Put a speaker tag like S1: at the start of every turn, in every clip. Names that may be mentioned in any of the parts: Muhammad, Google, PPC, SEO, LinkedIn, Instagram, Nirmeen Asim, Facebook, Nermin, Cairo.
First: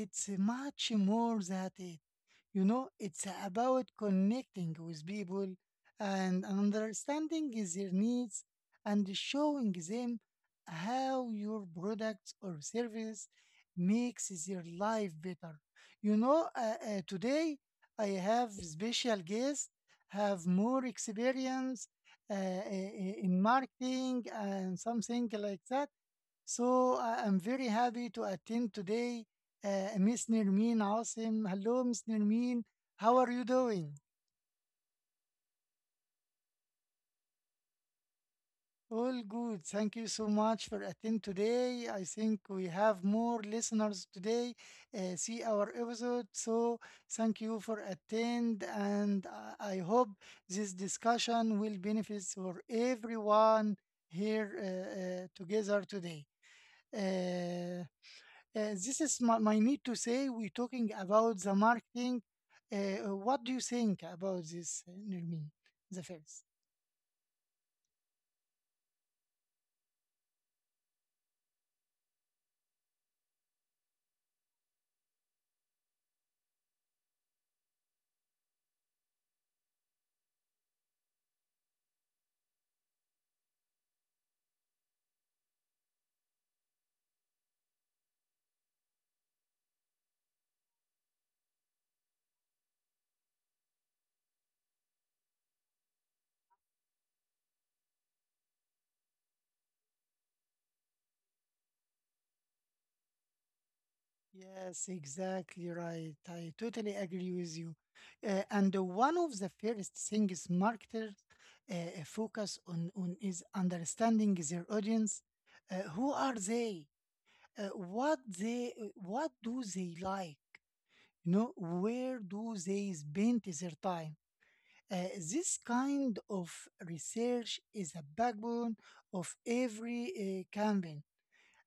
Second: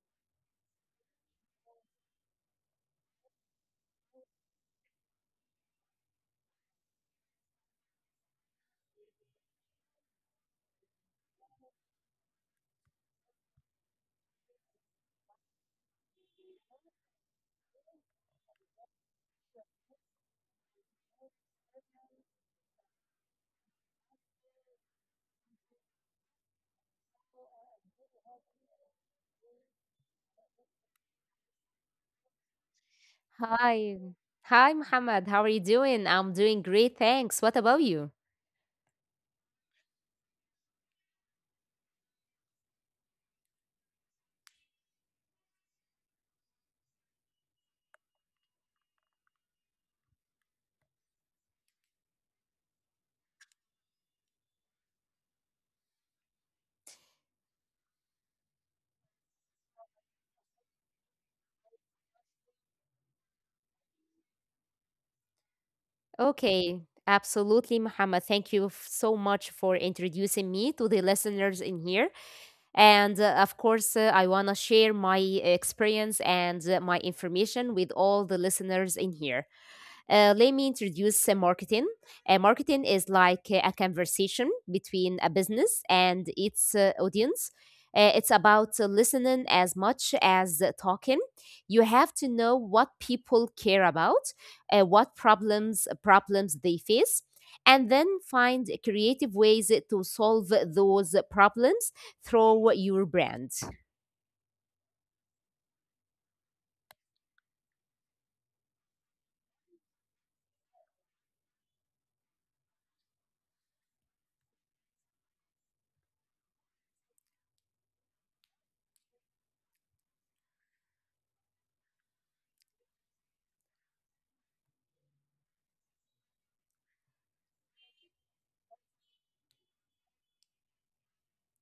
S1: it's much more that you know, it's about connecting with people and understanding their needs and showing them how your product or service makes their life better. Today I have special guests have more experience uh, i- in marketing and something like that, so I am very happy to attend today. Miss Nirmeen Asim. Hello, Miss Nirmeen. How are you
S2: Hi.
S1: doing?
S2: Hi, Muhammad. How are you doing? I'm doing great, thanks. What about you?
S1: All good. Thank you so much for attending today. I think we have more listeners today. See our episode. So thank you for attend, and I hope this discussion will benefit for everyone here together today. Uh, this is my need to say we're talking about the marketing. What do you think about this, Nermin? The first.
S2: Okay, absolutely, Muhammad. So much for introducing me to the listeners in here. And of course, I want to share my experience and my information with all the listeners in here. Let me introduce marketing. Marketing is like a conversation between a business and its audience. It's about listening as much as talking. You have to know what people care about, what problems problems they face, and then find creative ways to solve those problems through your brand.
S1: Yes, exactly right. I totally agree with you. And one of the first things marketers uh, focus on is understanding their audience. Who are they? What they? What do they like? You know, where do they spend their time? This kind of research is a backbone of every campaign.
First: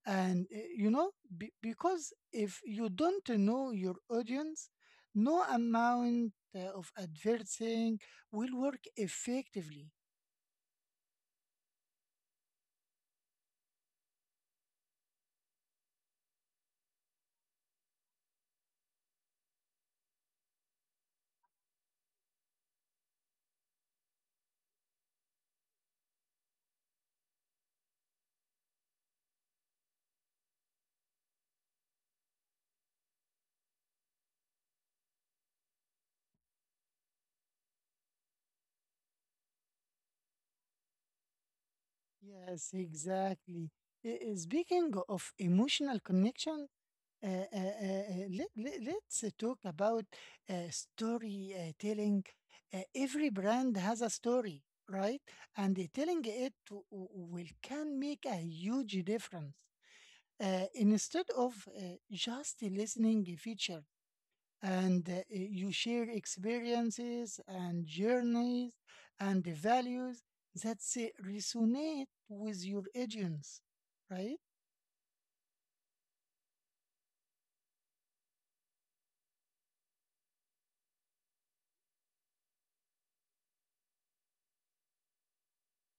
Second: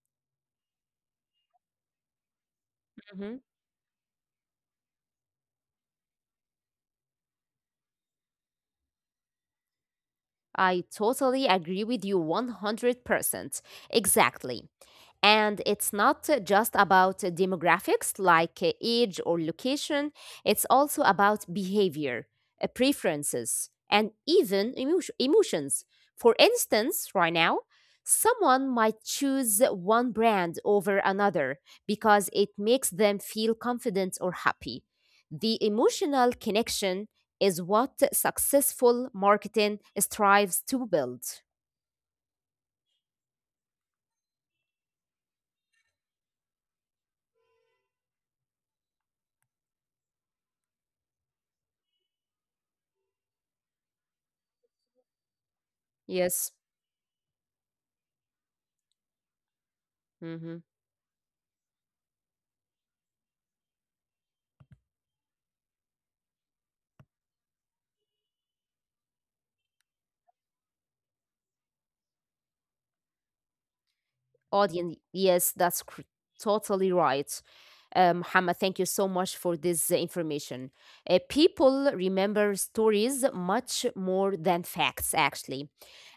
S1: And you know, because if you don't
S2: Mhm.
S1: know your audience, no amount of advertising will work effectively.
S2: I totally agree with you 100%. Exactly. And it's not just about demographics like age or location, it's also about behavior, preferences, and even emotions. For instance, right now, someone might choose one brand over another because it makes them feel confident or happy. The emotional connection is what successful marketing strives to build.
S1: Yes, exactly. Speaking of emotional connection, let, let, let's talk about storytelling. Every brand has a story, right? And the telling
S2: Yes.
S1: it will can make a huge difference.
S2: Mhm.
S1: Instead of just listening a feature, and you share experiences and journeys and the values that resonate with your audience, right?
S2: audience. Yes, totally right. Muhammad, thank you so much for this information. People remember stories much more than facts, actually.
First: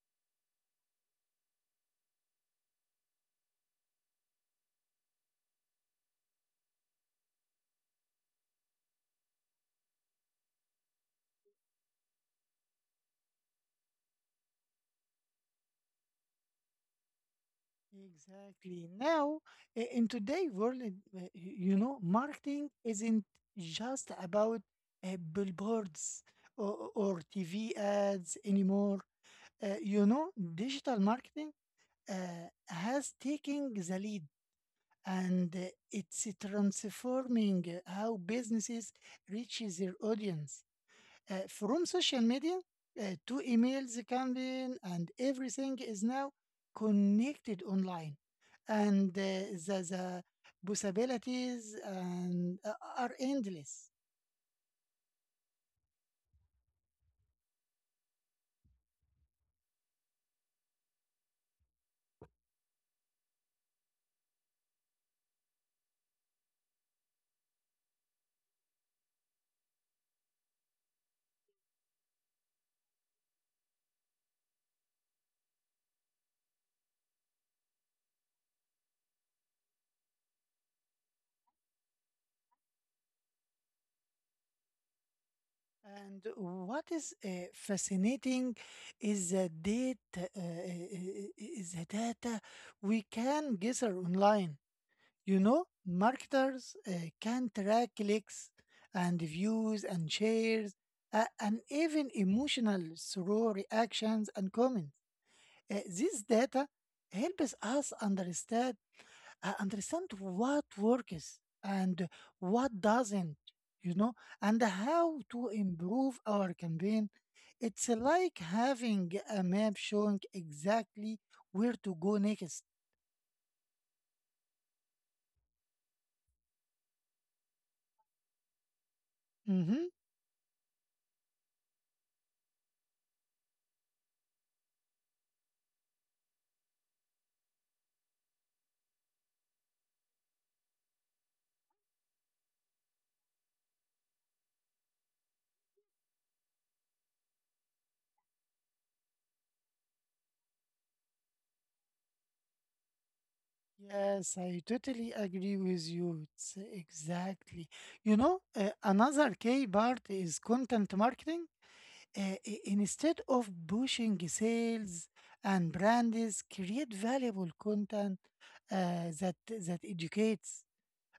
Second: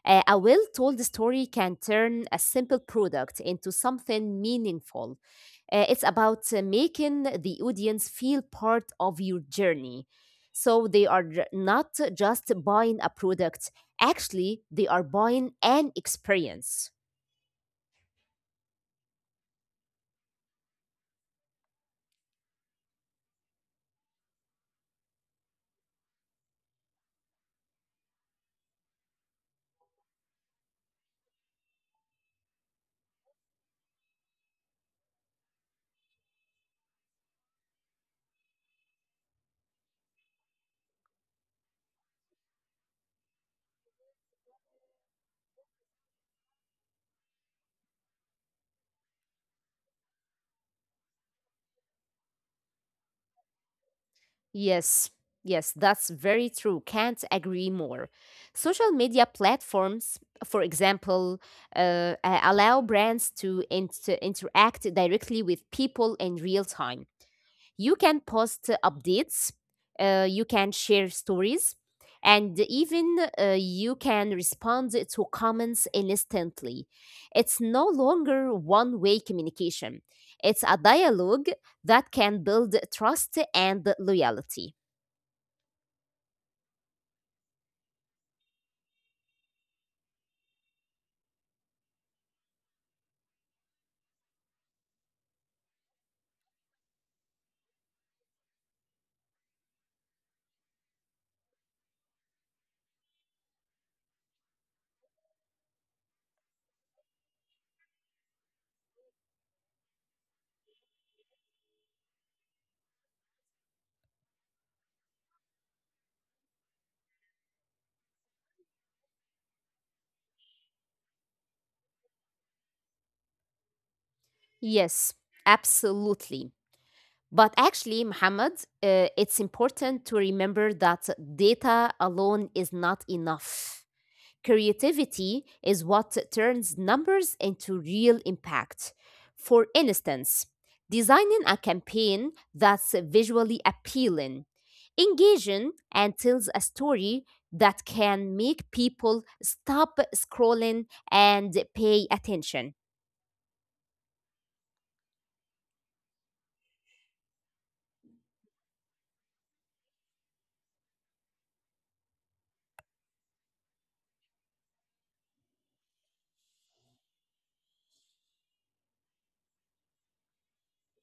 S2: A well told story can turn a simple product into something meaningful. It's about making the audience feel part of your journey. So not just buying a product, actually, they are buying an experience.
S1: Exactly. Now, in today's world, you know, marketing isn't just about billboards or TV ads anymore. You know, digital marketing has taken the lead, and it's transforming how businesses reach their audience. From social media to emails, campaign, and everything is now connected online. And the possibilities, are endless.
S2: Yes, yes, that's very true. Can't agree more. Social media platforms, for example, allow brands to interact directly with people in real time. You can post updates, you can share stories, and even you can respond to comments instantly. It's no longer one way communication, it's a dialogue that can build trust and loyalty.
S1: And what is fascinating is the data, is the data we can gather online. You know, marketers can track clicks and views and shares, and even emotional through reactions and comments. This data helps us understand what works and what doesn't, you know, and how to improve our campaign. It's like having a map showing exactly where to go next.
S2: Yes, absolutely. But actually, Muhammad, it's
S1: Mm-hmm.
S2: important to remember that data alone is not enough. Creativity is what turns numbers into real impact. For instance, designing a campaign that's visually appealing, engaging, and tells a story that can make people stop scrolling and pay attention.
S1: Yes, I totally agree with you. It's exactly. You know, another key part is content marketing. Instead of pushing sales and brands, create valuable content uh, that that educates,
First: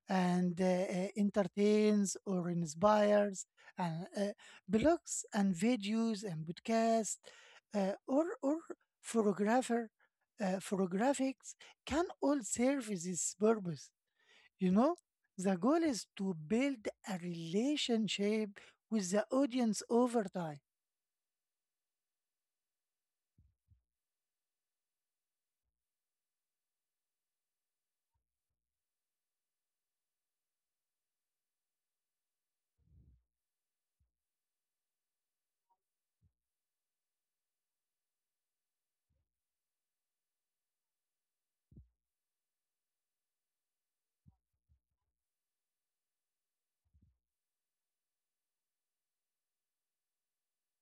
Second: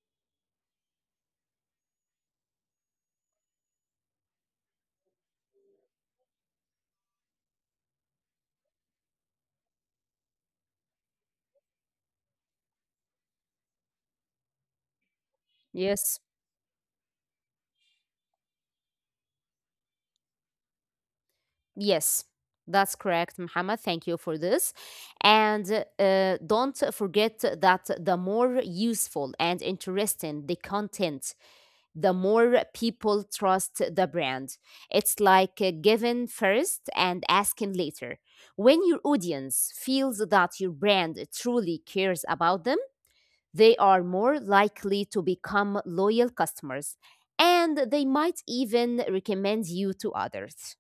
S1: and entertains or inspires, and blogs and videos and podcasts, or photographer, photographics can all serve this purpose. You know, the goal is
S2: Yes,
S1: to build a relationship with the audience over time.
S2: yes. That's correct, Muhammad. Thank you for this. And don't forget that the more useful and interesting the content, the more people trust the brand. It's like giving first and asking later. When your audience feels that your brand truly cares about them, they are more likely to become loyal customers and they might even recommend you to others.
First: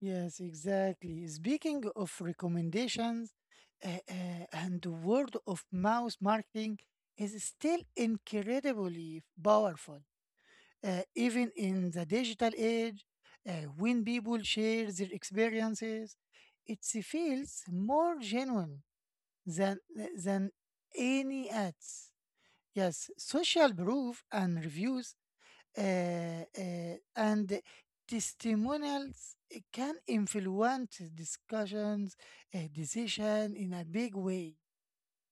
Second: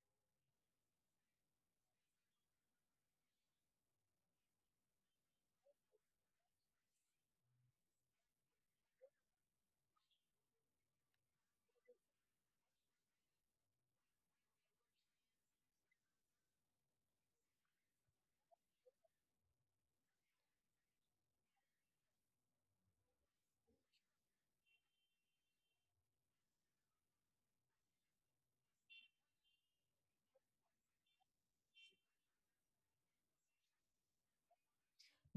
S1: Yes, exactly. Speaking of recommendations, and the word of mouth marketing is still incredibly powerful, even in the digital age. Uh, when people share their experiences, it feels more genuine than than any ads. Yes, social proof and reviews, and testimonials can influence discussions, decision in a big way.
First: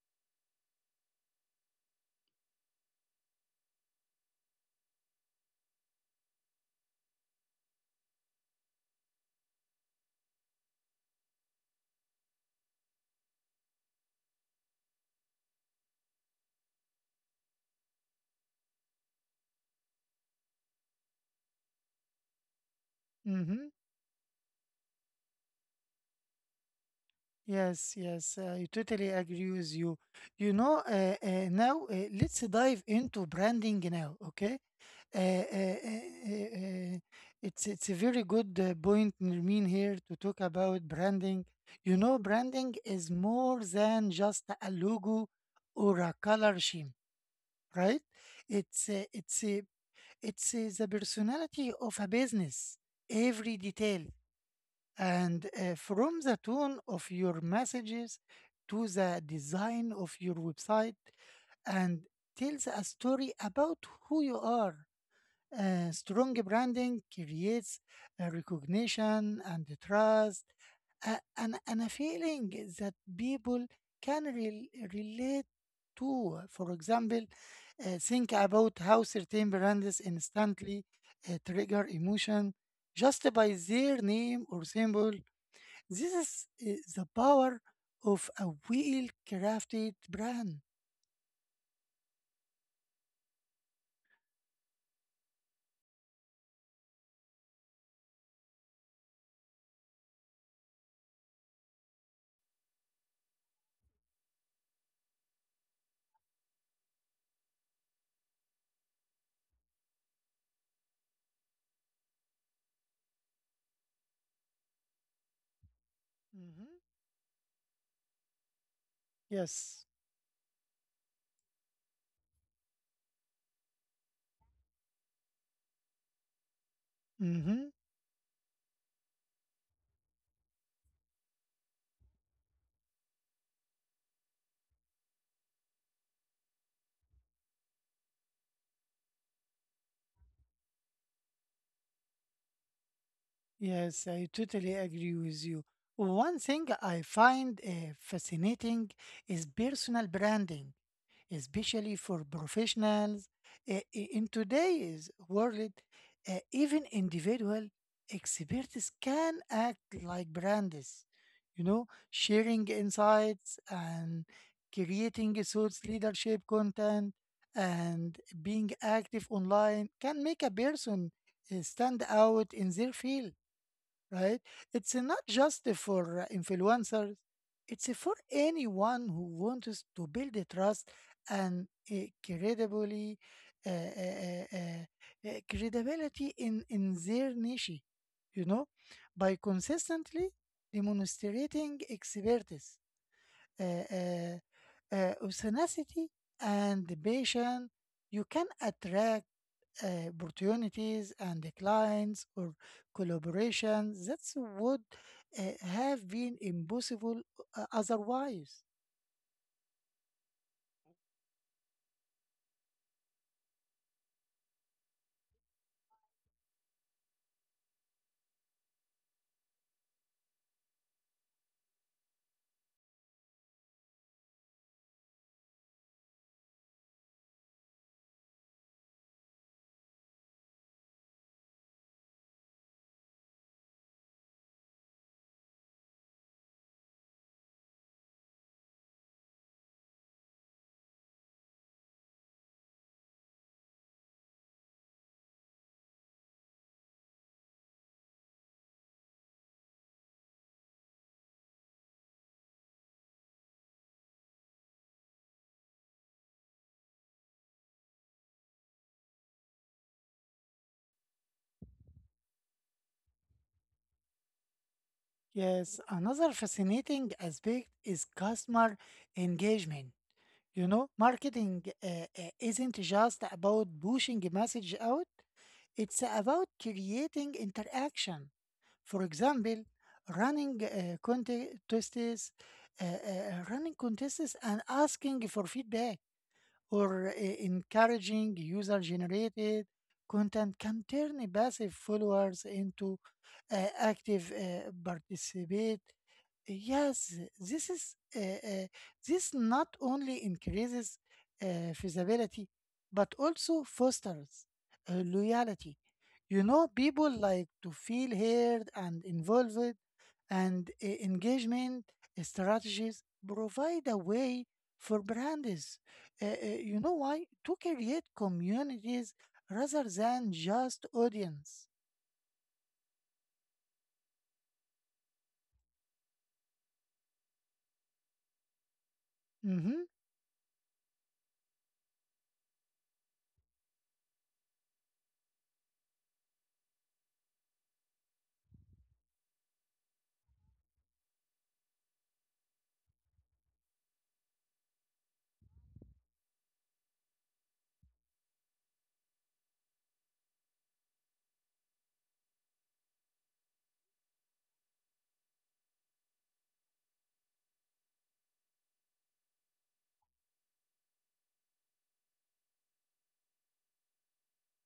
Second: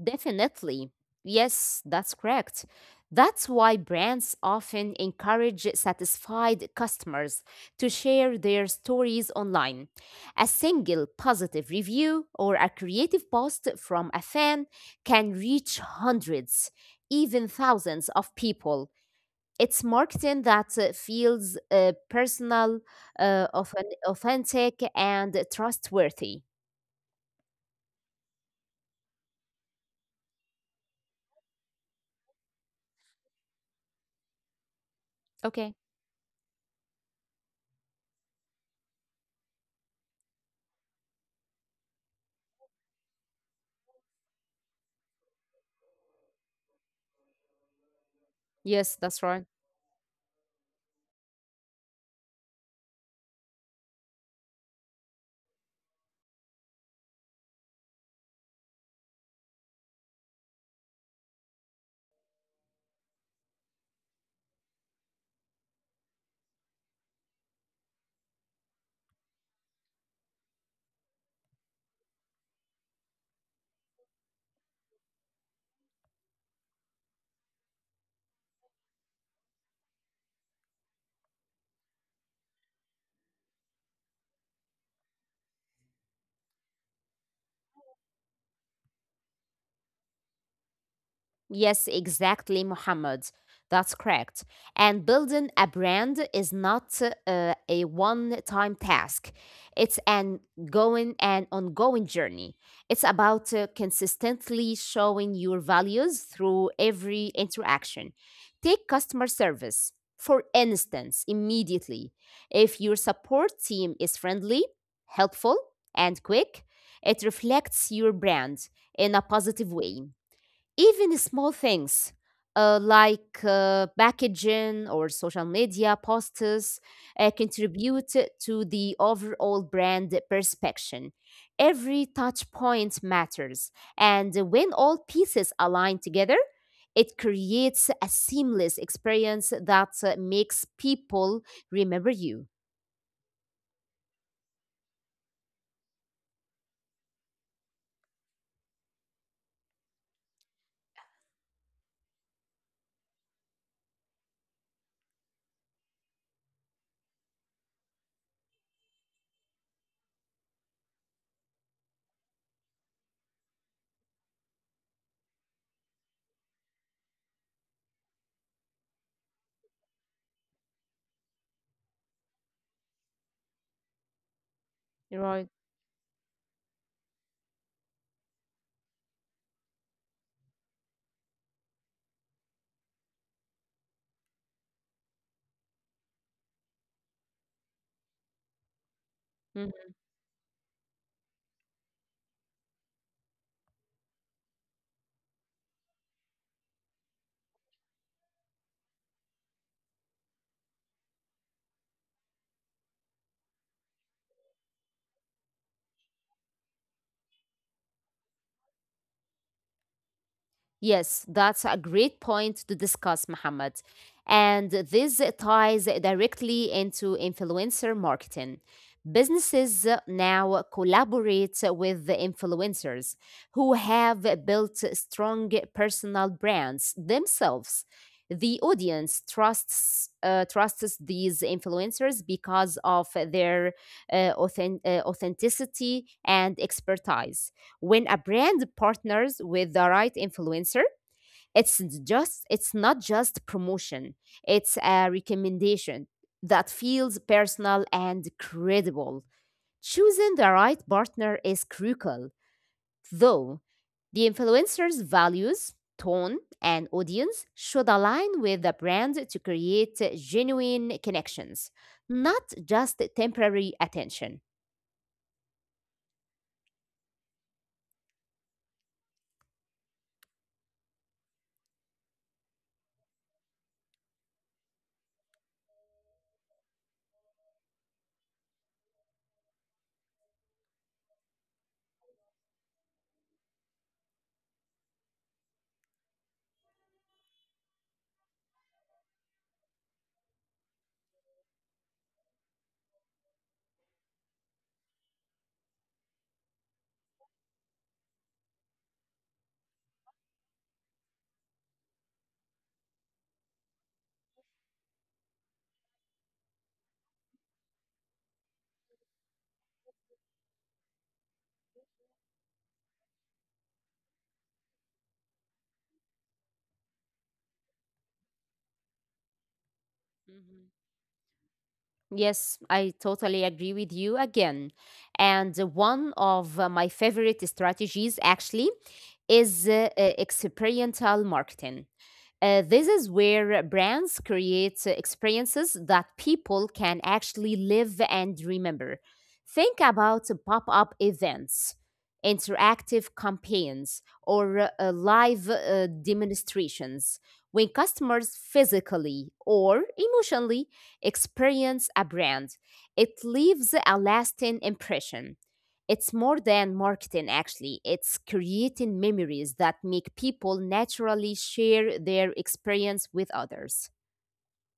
S2: Definitely. Yes, that's correct. That's why brands often encourage satisfied customers to share their stories online. A single positive review or a creative post from a fan can reach hundreds, even thousands of people. It's marketing that feels personal,
S1: Hmm.
S2: authentic, and trustworthy.
S1: Yes, yes, I totally agree with you. You know, now let's dive into branding now, okay? Uh,
S2: Okay.
S1: uh, uh, uh, uh, it's a very good point, Nermeen, here to talk about branding. You know, branding is more than just a logo or a color scheme, right? It's
S2: Yes,
S1: uh,
S2: that's right.
S1: it's uh, it's the personality of a business, every detail, and from the tone of your messages to the design of your website, and tells a story about who you are. Strong branding creates a recognition and the trust, and a feeling that people can relate to. For example, think about how certain brands instantly trigger emotion just by their name or symbol. This is the power of a well crafted brand.
S2: Yes, exactly, Muhammad. That's correct. And building a brand is not a one time task, it's an going and ongoing journey. It's about consistently showing your values through every interaction. Take customer service, for instance, immediately. If your support team is friendly, helpful, and quick,
S1: Hmm.
S2: it reflects your brand in a positive
S1: Yes.
S2: way. Even small things like packaging or social media posts
S1: Mm-hmm.
S2: contribute to the overall brand perception. Every touch point matters, and when all pieces align together, it creates a seamless experience that makes people remember you.
S1: Yes, I totally agree with you. One thing I find fascinating is personal branding, especially for professionals. In today's world, even individual experts can act like brands, you know, sharing insights and creating thoughts leadership content, and being active online can make a person stand out in their field, right? It's not just for influencers, it's for anyone who wants to build a trust and a credibility, credibility in their niche, you know, by
S2: Mm-hmm.
S1: consistently demonstrating expertise, uh, uh, tenacity, and patience. You can attract opportunities and the clients or collaborations that would uh, have been impossible otherwise.
S2: Yes, that's a great point to discuss, Mohammed. And this ties directly into influencer marketing. Businesses now collaborate with the influencers who have built strong personal brands themselves. The audience trusts these influencers because of their authenticity and expertise. When a brand partners with the right influencer, it's it's not just promotion, it's a recommendation that feels personal and credible. Choosing the right partner is crucial though. The influencer's values, tone, and audience should align with the brand to create genuine connections, not just temporary attention.
S1: Yes, another fascinating aspect is customer engagement. You know, marketing isn't just about pushing a message out, it's about creating interaction. For example, running uh, contests, running contests and asking for feedback, or encouraging user generated content can turn passive followers into active participate. Yes, this is uh, this not only increases feasibility, but also fosters loyalty. You know, people like to feel heard and involved, and engagement strategies provide a way for brands, you know why, to create communities rather than just audience.
S2: Yes, I totally agree with you again. And one of my favorite strategies actually is
S1: Mm-hmm.
S2: experiential marketing. This is where brands create experiences that people can actually live and remember. Think about pop up events, interactive campaigns, or live demonstrations. When customers physically or emotionally experience a brand, it leaves a lasting impression. It's more than marketing, actually. It's creating memories that make people naturally share their experience with others.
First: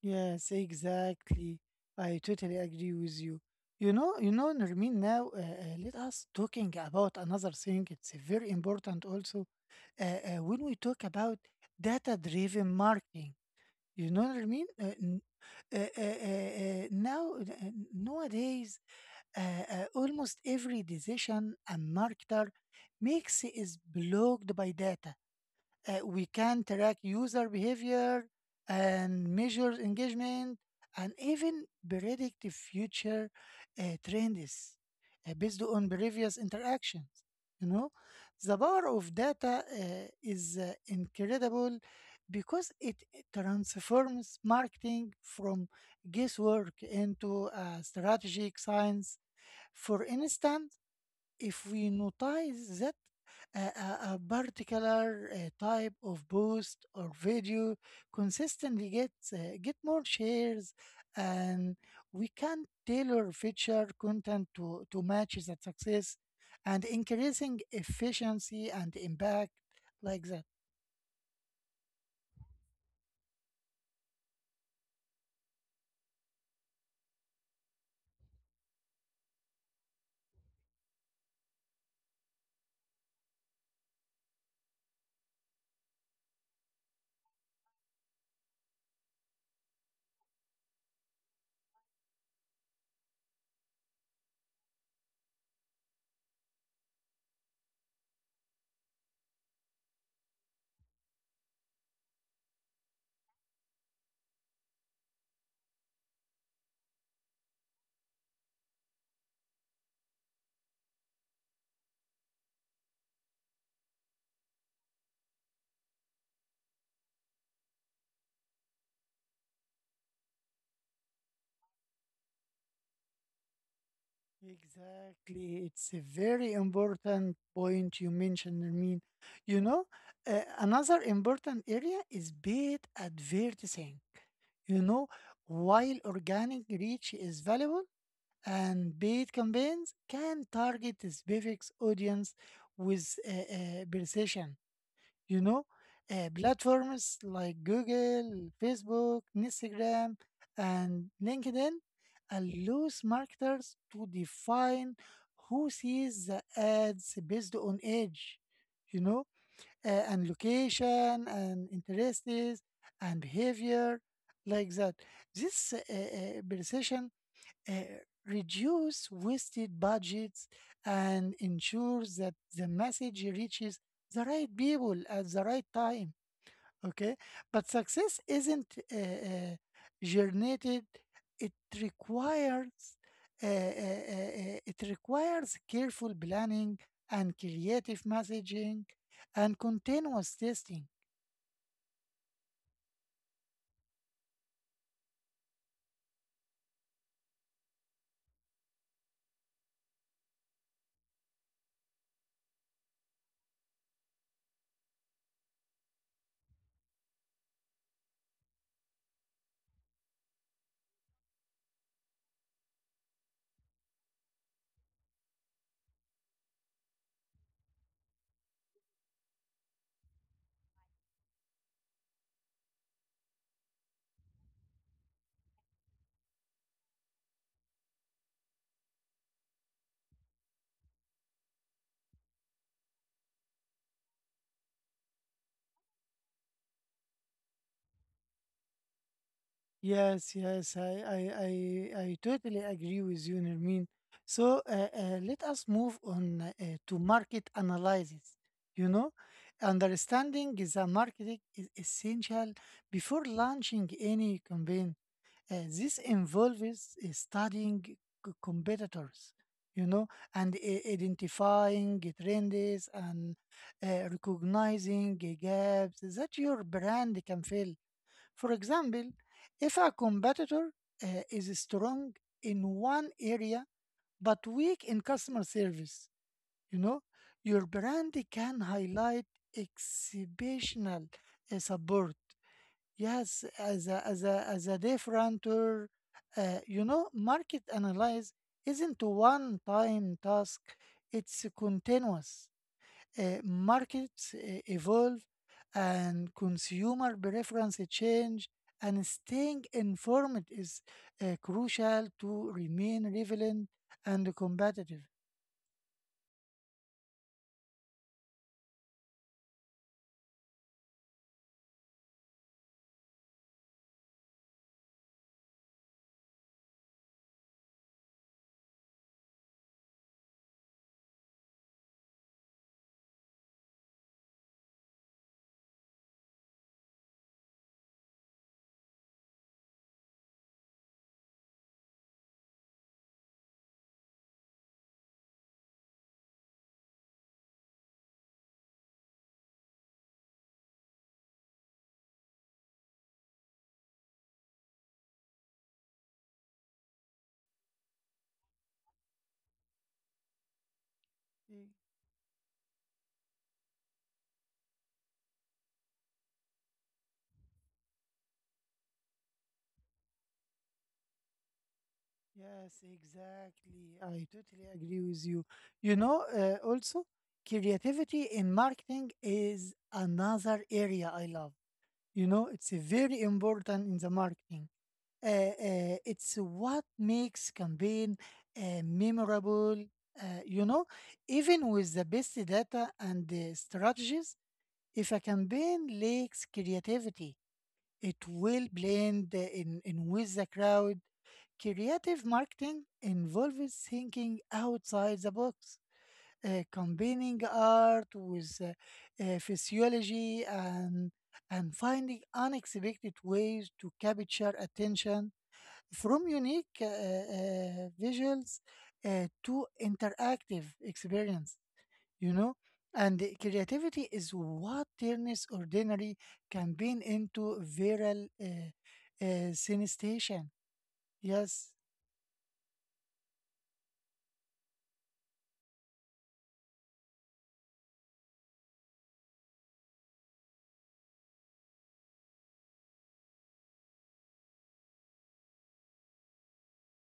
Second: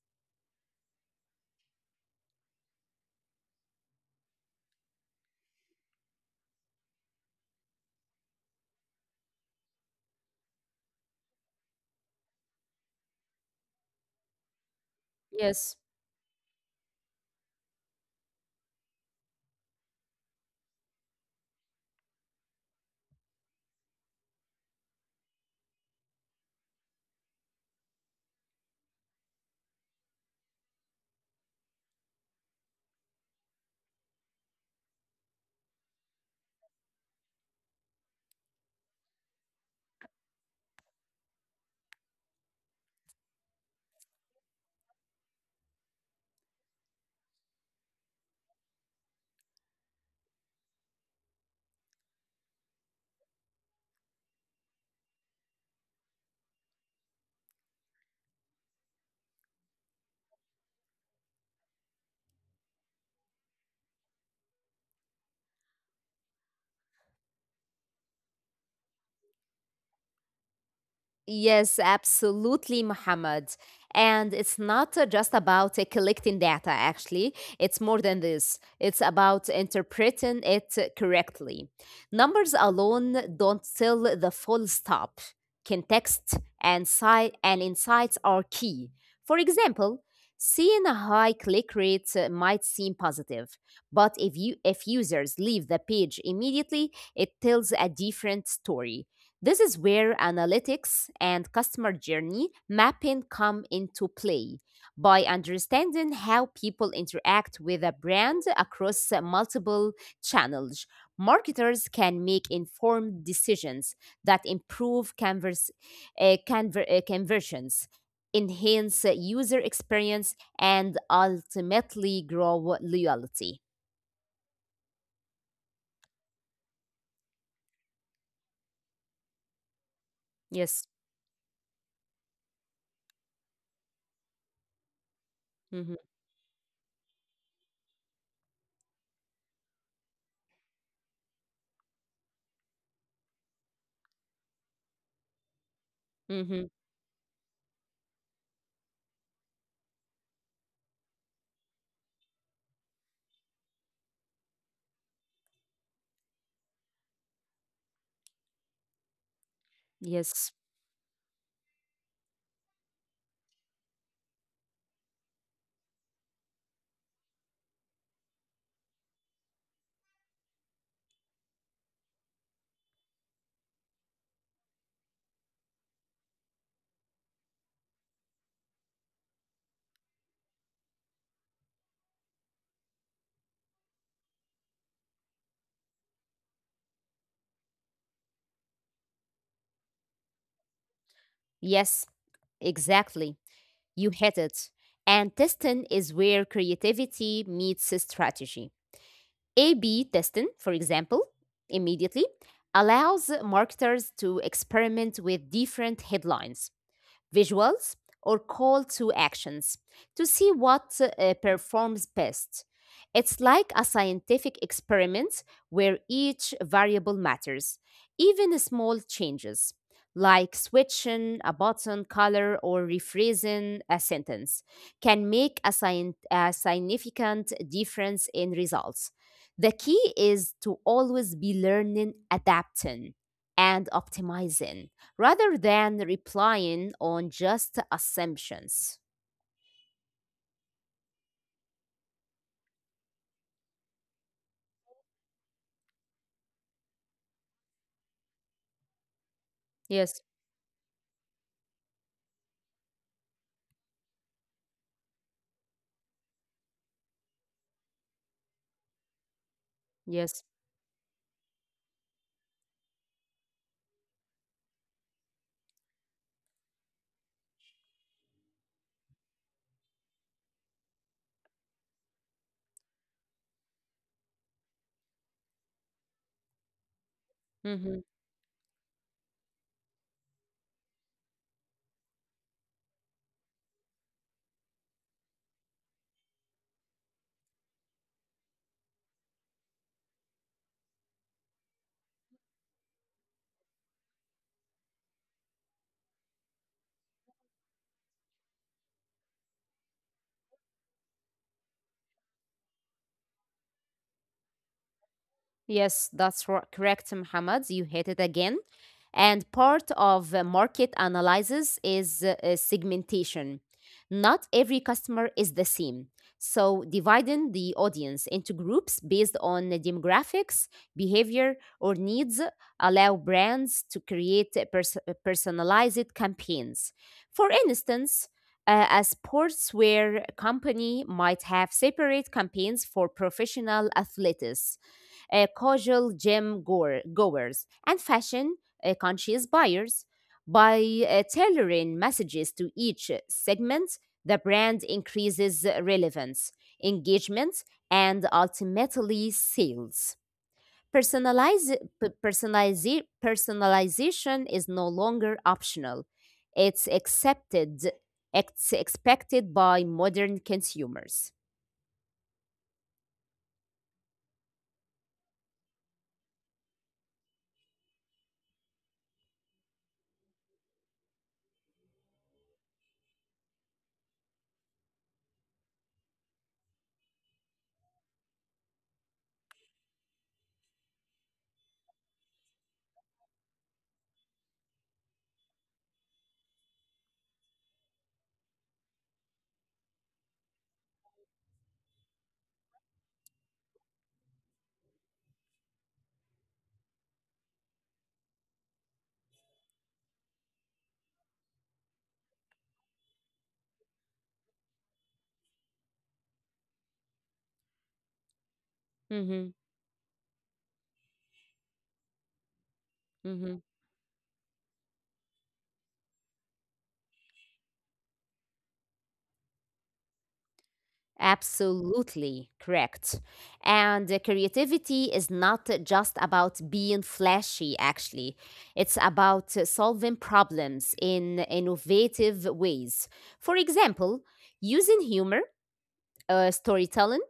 S1: Yes, exactly. I totally agree with you. Nermin. Now, let us talking about another thing. It's very important also when we talk about data-driven marketing. You know what I mean? N-
S2: Yes.
S1: now, Nowadays, uh, almost every decision a marketer makes is blocked by data. We can track user behavior and measure engagement and even predict the future uh, trends based on previous interactions. You know, the power of data is incredible because it transforms marketing from guesswork into a strategic science. For instance, if we notice that a, a particular type of post or video consistently gets get more shares, and we can tailor feature content to match that success, and increasing efficiency and impact like that.
S2: Yes, absolutely, Muhammad. And it's not just about collecting data, actually. It's more than this. It's about interpreting it correctly. Numbers alone don't tell the full stop. Context and insights are key. For example, seeing a high click rate might seem positive, but if users leave the page immediately, it tells a different story. This is where analytics and customer journey mapping come into play. By understanding how people interact with a brand across multiple channels, marketers can make informed decisions that improve conversions, enhance user experience, and ultimately grow loyalty.
S1: Exactly, it's a very important point you mentioned. I mean, you know,
S2: Yes.
S1: another important area is paid advertising. You know,
S2: Hmm.
S1: while organic reach is valuable, and paid campaigns can target a specific audience with precision. You know,
S2: Hmm.
S1: platforms like Google, Facebook, Instagram, and LinkedIn allows marketers to define who sees the ads based on age, you know, and
S2: Yes.
S1: location and interests and behavior like that. This precision uh, reduce wasted budgets and ensures that the message reaches the right people at the right time. Okay, but success isn't generated. It requires careful planning and creative messaging and continuous testing.
S2: Yes. Exactly. You hit it. And testing is where creativity meets strategy. A B testing, for example, immediately allows marketers to experiment with different headlines, visuals, or call to actions to see what performs best. It's like a scientific experiment where each variable matters, even small changes. Like switching a button color or rephrasing a sentence can make a significant difference in results. The key is to always be learning, adapting, and optimizing rather than replying on just assumptions.
S1: Yes, yes, I totally agree with you, Nermin. So let us move on to market analysis. You know,
S2: Yes,
S1: understanding the market is essential before launching any campaign. This involves studying competitors, you know,
S2: yes.
S1: and identifying trends and recognizing the gaps that your brand can fill. For example, if a competitor is strong in one area but weak in customer service, you know, your brand can highlight exceptional support. Yes, as a, as a differenter, you know, market analyze isn't a one-time task. It's a continuous. Markets evolve and consumer preference change, and staying informed is crucial to remain relevant and competitive.
S2: Yes, that's correct, Muhammad. You hit it again. And part of market analysis is segmentation. Not every customer is the same. So, dividing the audience into groups based on the demographics, behavior, or needs allow brands to create personalized campaigns. For instance, a sportswear company might have separate campaigns for professional athletes, casual goers, and fashion conscious buyers. By tailoring messages to each segment, the brand increases relevance, engagement, and ultimately sales. Personalization is no longer optional. It's accepted, it's expected by modern consumers.
S1: Yes, exactly. I totally agree with you. You know, also, creativity in marketing is another area I love. You know, it's a very important in the marketing. It's what makes campaign memorable. You know, even with the best data and the strategies, if a campaign lacks creativity, it will blend in with the crowd. Creative marketing involves thinking outside the box, combining art with physiology, and finding unexpected ways to capture attention, from unique visuals
S2: Hmm.
S1: to interactive experience, you know. And creativity is what turns ordinary campaign into viral sensation. Yes.
S2: Absolutely correct. And creativity is not just about being flashy, actually. It's about solving problems in innovative ways. For example, using humor, storytelling,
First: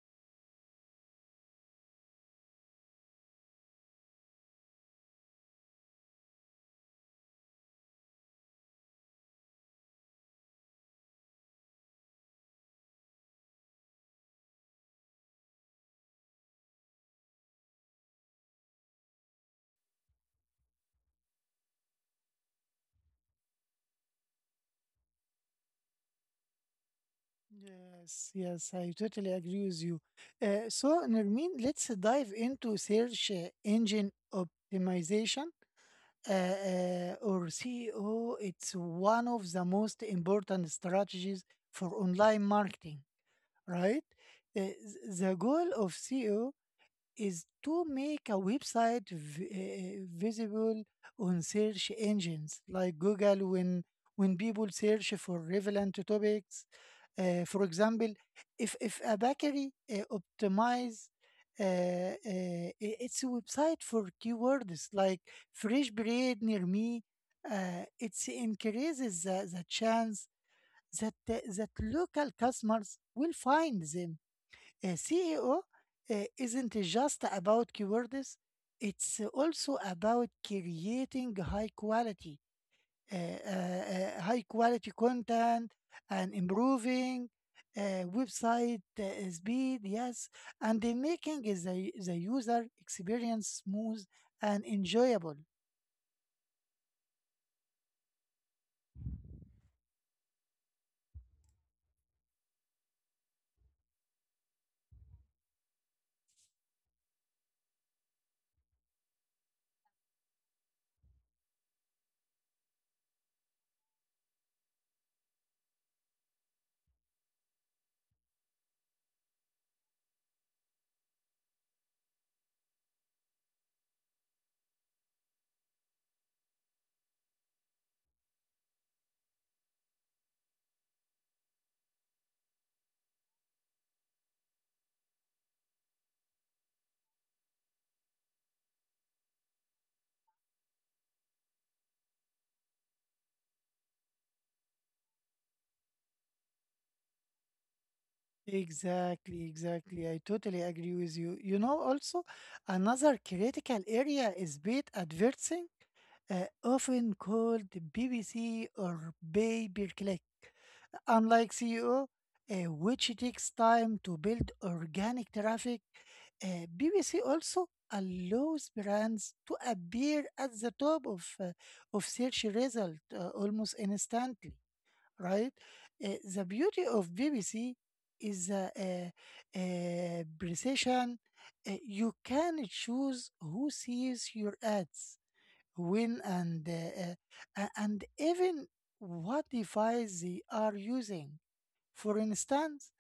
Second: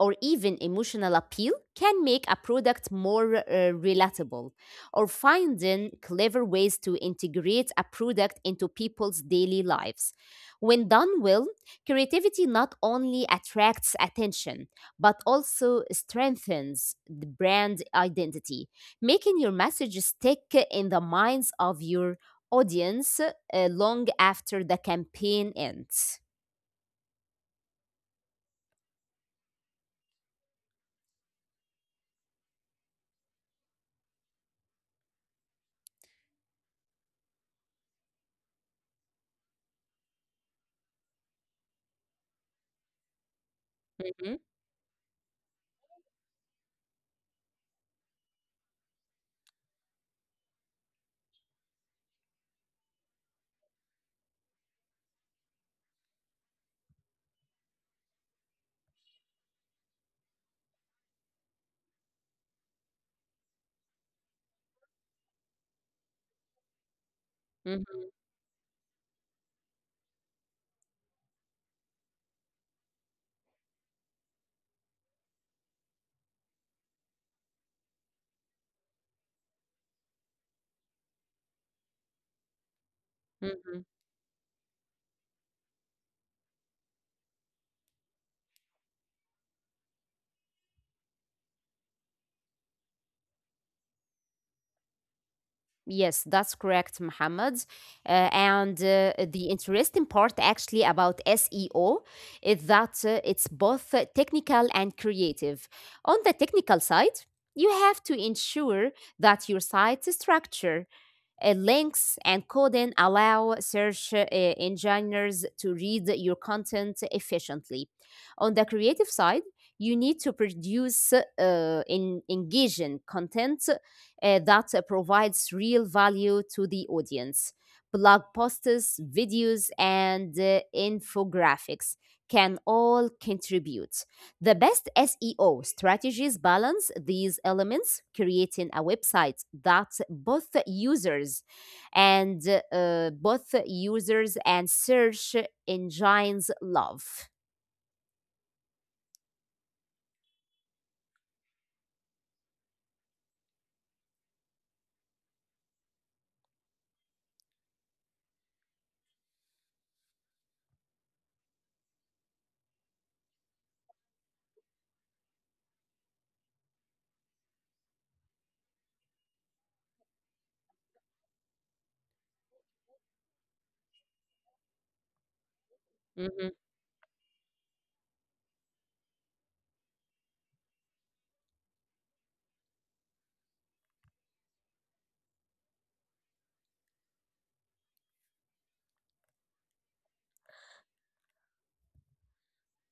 S2: or even emotional appeal can make a product more relatable, or finding clever ways to integrate a product into people's daily lives. When done well, creativity not only attracts attention but also strengthens the brand identity, making your message stick in the minds of your audience long after the campaign ends.
S1: Yes, yes, I totally agree with you. So, Nermin, let's dive into search engine optimization, or SEO. It's one of the most important strategies for online marketing, right? Uh, th- the goal of SEO is to make a website visible on search engines like Google when people search for relevant topics. For example, if a bakery optimize its website for keywords like fresh bread near me,
S2: Mm-hmm.
S1: it increases the chance that that local customers will find them. A CEO isn't just about keywords, it's also about creating
S2: Mm-hmm.
S1: high quality content and improving uh, website speed, yes, and then making the user experience smooth and enjoyable.
S2: Yes, that's correct, Muhammad. And the interesting part actually about SEO is that it's both technical and creative. On the technical side, you have to ensure that your site structure, links, and coding allow search engineers to read your content efficiently. On the creative side, you need to produce engaging content that provides real value to the audience. Blog posts, videos, and infographics can all contribute. The best SEO strategies balance these elements, creating a website that and both users and search engines love.
S1: Exactly, exactly. I totally agree with you. Also, another critical area is paid advertising, often called BBC or pay per click. Unlike SEO, uh, which takes time to build organic traffic, BBC also allows brands to appear at the top of search result almost instantly, right? The
S2: Mhm,
S1: beauty of BBC is the precision. You can choose who sees your ads, when, and even what device they are using. For instance,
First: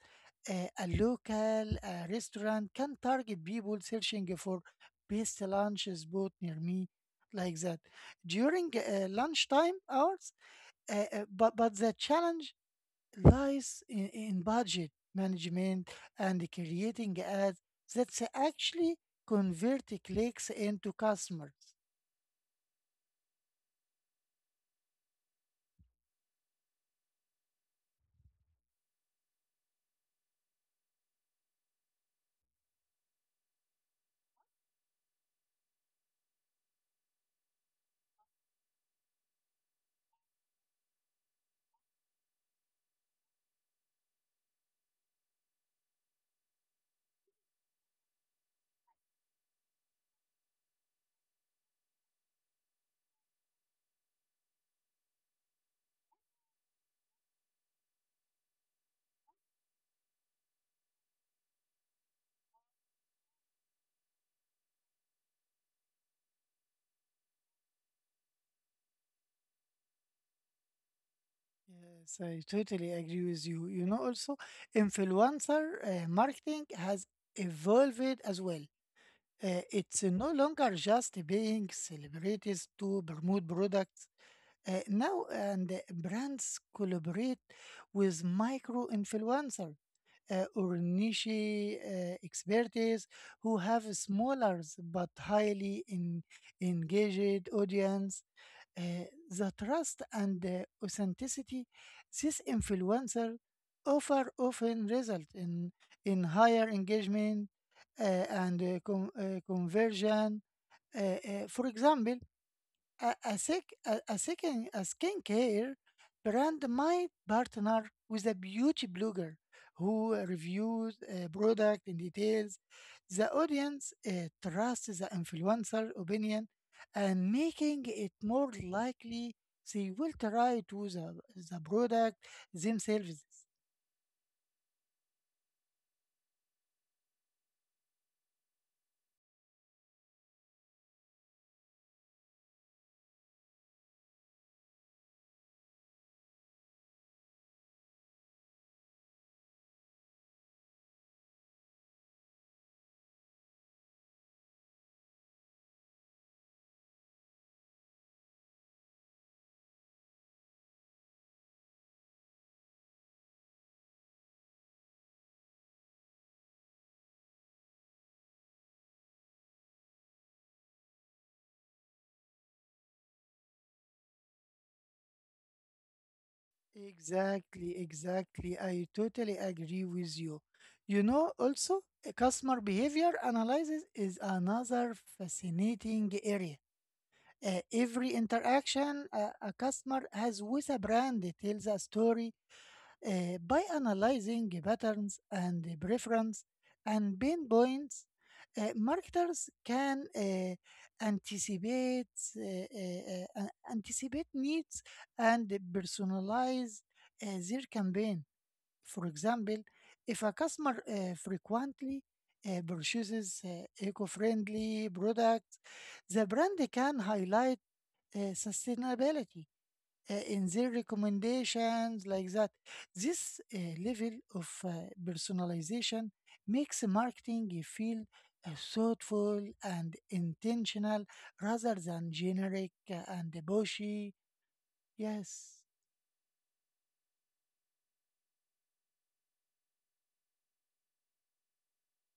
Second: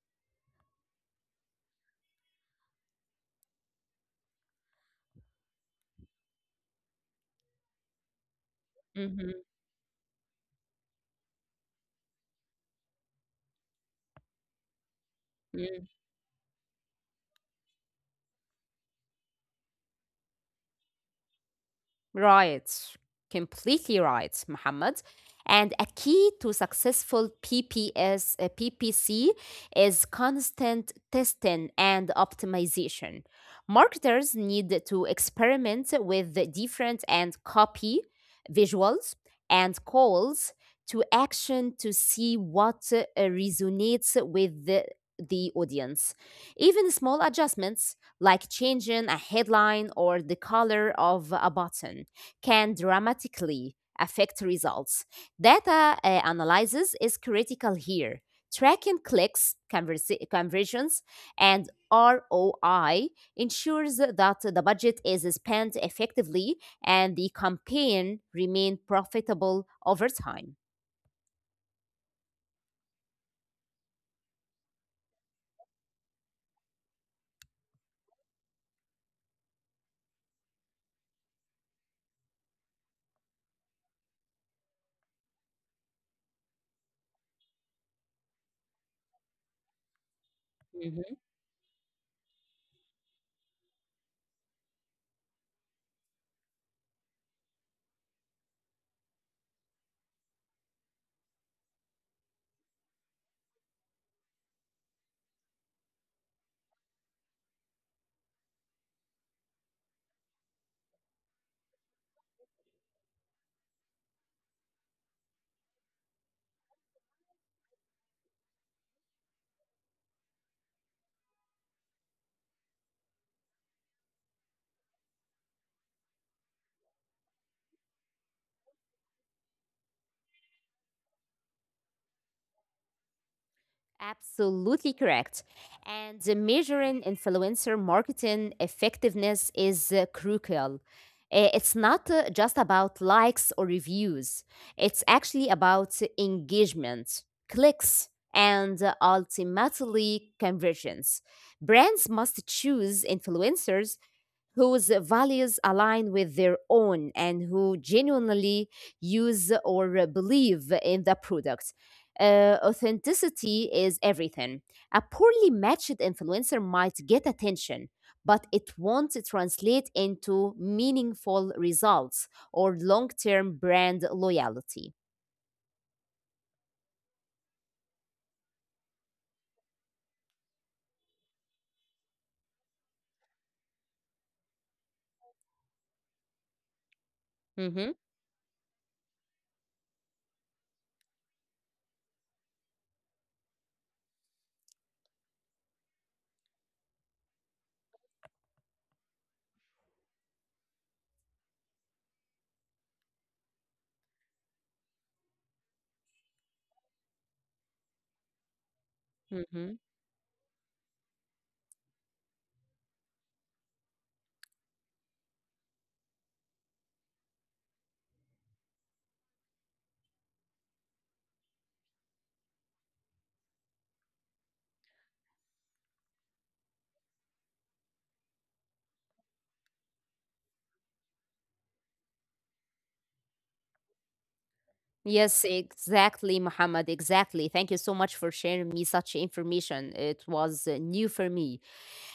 S1: a local restaurant can target people searching for best lunch spot near me, like that, during lunchtime hours. But the challenge lies in budget management
S2: mhm,
S1: and creating ads that actually convert clicks into customers.
S2: Right. Completely right, Muhammad. And a key to successful PPC is constant testing and optimization. Marketers need to experiment with the different and copy, visuals, and calls to action to see what resonates with the audience. Even small adjustments like changing a headline or the color of a button can dramatically affect results. Data analysis is critical here. Tracking clicks, conversions, and ROI ensures that the budget is spent effectively and the campaign remains profitable over time.
S1: Yes, I totally agree with you. Also, influencer marketing has evolved as well. It's no longer just being celebrities to promote products. Now, and brands collaborate with micro influencer or niche expertise who have a smaller but highly engaged audience. Uh, the trust and the authenticity this influencer offer often result in higher engagement and conversion. For example, a, sec, a second a skincare brand might partner with a beauty blogger who reviews a product in details. The audience trusts the influencer opinion and making it more likely they will try to the product themselves.
S2: Absolutely correct. And measuring influencer marketing effectiveness is crucial. It's not just about likes or reviews, it's actually about engagement, clicks, and ultimately conversions. Brands must choose influencers whose values align with their own and who genuinely use or believe in the product. Authenticity is everything. A poorly matched influencer might get attention, but it won't translate into meaningful results or long term brand loyalty.
S1: Exactly, exactly. I totally agree with you. Also, customer behavior analysis is another fascinating area.
S2: Hmm.
S1: Every interaction a customer has with a brand tells a story. By analyzing patterns and preference and pain points, marketers can anticipate anticipate needs and personalize their campaign. For example,
S2: Hmm.
S1: if a customer frequently purchases eco-friendly products, the brand can highlight sustainability in their recommendations, like that. This level of personalization makes marketing feel thoughtful and intentional rather than generic and bushy.
S2: Yes,
S1: Yes.
S2: exactly, Muhammad. Exactly. Thank you so much for sharing me such information. It was new for me.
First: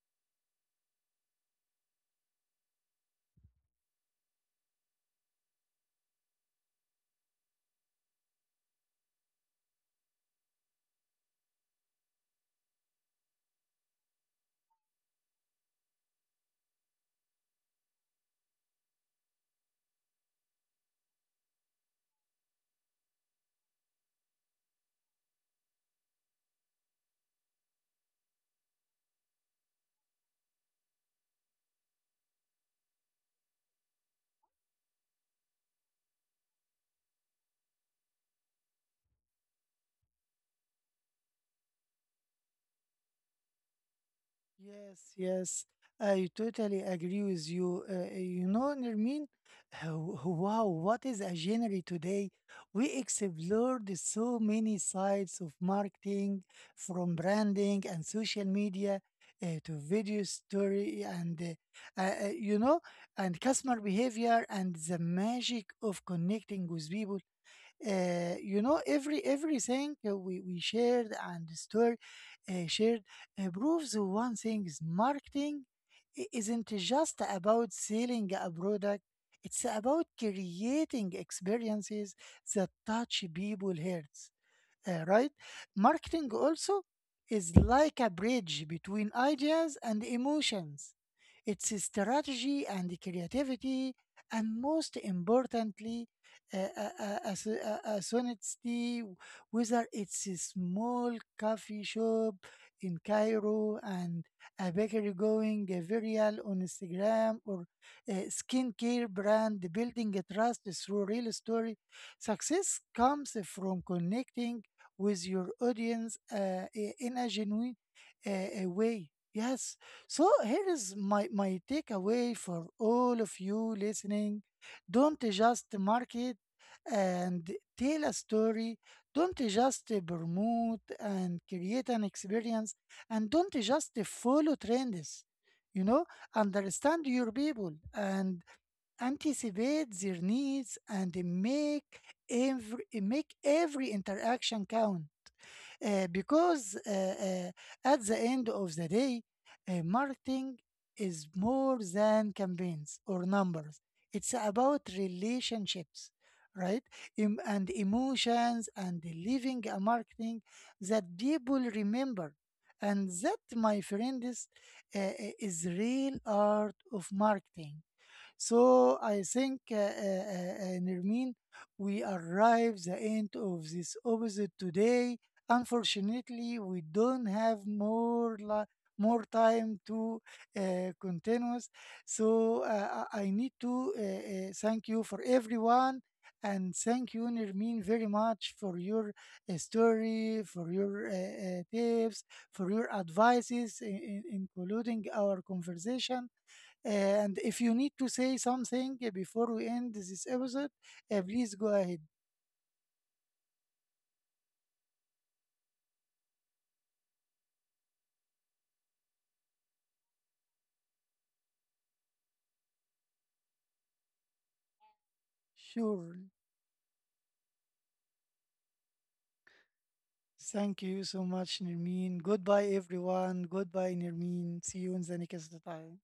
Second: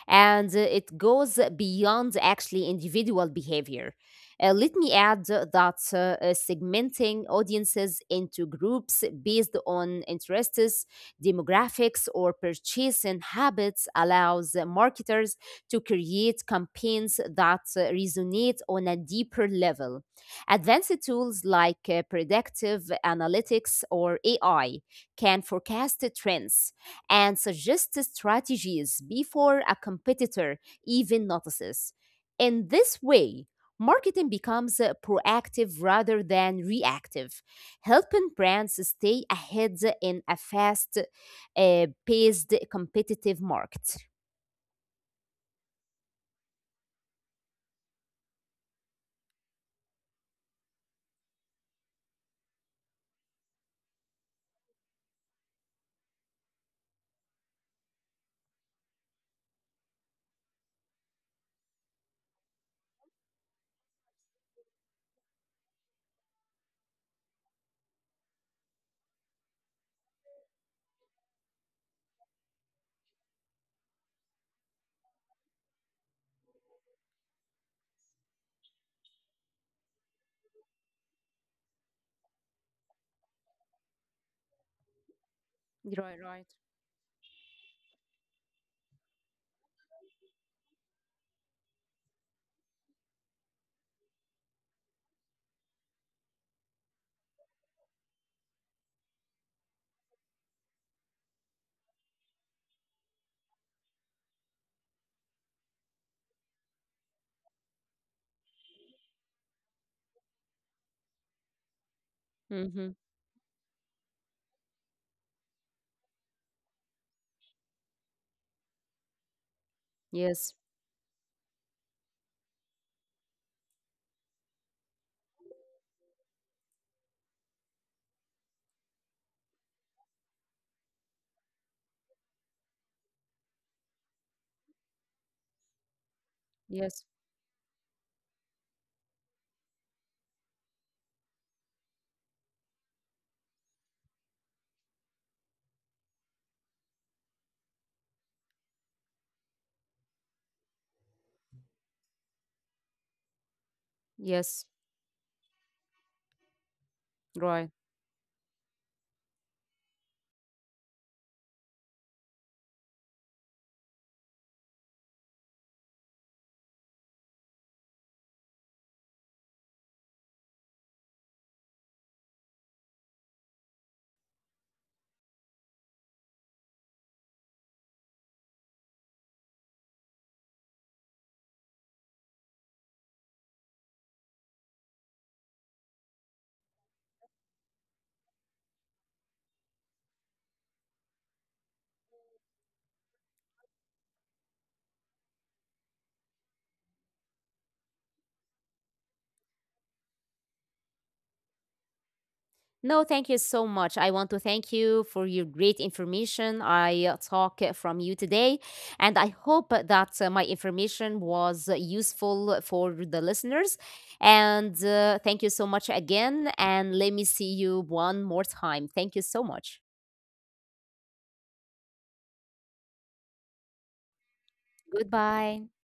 S2: And it goes beyond actually individual behavior. Let me add that segmenting audiences into groups based on interests, demographics, or purchasing habits allows marketers to create campaigns that resonate on a deeper level. Advanced tools like predictive analytics or AI can forecast the trends and suggest strategies before a competitor even notices. In this way, marketing becomes proactive rather than reactive, helping brands stay ahead in a fast paced competitive market.
S1: Yes, yes, I totally agree with you. Nermin, uh, wow, what is a genre today? We explored so many sides of marketing, from branding and social media to video story and, uh, uh, uh, you know, and customer behavior and the magic of connecting with people. You know, everything we shared, and story shared, proves one thing: is marketing isn't just about selling a product, it's about creating experiences that touch people hearts, right?
S2: Right,
S1: Marketing
S2: right.
S1: also is like a bridge between ideas and emotions. It's a strategy and creativity, and most importantly, as honesty. Whether it's a small coffee shop in Cairo and a bakery going viral on Instagram, or a skincare brand building a trust through real story, success
S2: Mhm.
S1: comes from connecting with your audience in a genuine way. Yes. So
S2: Yes,
S1: here is my takeaway for all of you listening. Don't just market and tell a story. Don't just promote and create an experience. And don't just follow trends. You know, understand
S2: yes,
S1: your people, and anticipate their needs, and make make every interaction count, because at the end of the day, marketing is more than campaigns or numbers. It's
S2: yes,
S1: about relationships, right? And
S2: right.
S1: emotions, and living a marketing that people remember. And that, my friend, uh, uh, is real art of marketing. So I think, Nermeen, we arrive the end of this episode today. Unfortunately, we don't have more time to continue. So I need to thank you for everyone. And thank you, Nermin, very much for your story, for your tips, for your advices, including our conversation. And if you need to say something before we end this episode, please go ahead.
S2: No, thank you so much. I want to thank you for your great information I talk from you today. And I hope that my information was useful for the listeners. And thank you so much
S1: Sure.
S2: again. And let me see you one more time. Thank you so much.
S1: Thank you so much, Nirmeen. Goodbye, everyone. Goodbye, Nirmeen. See you in the next
S2: Goodbye.
S1: time.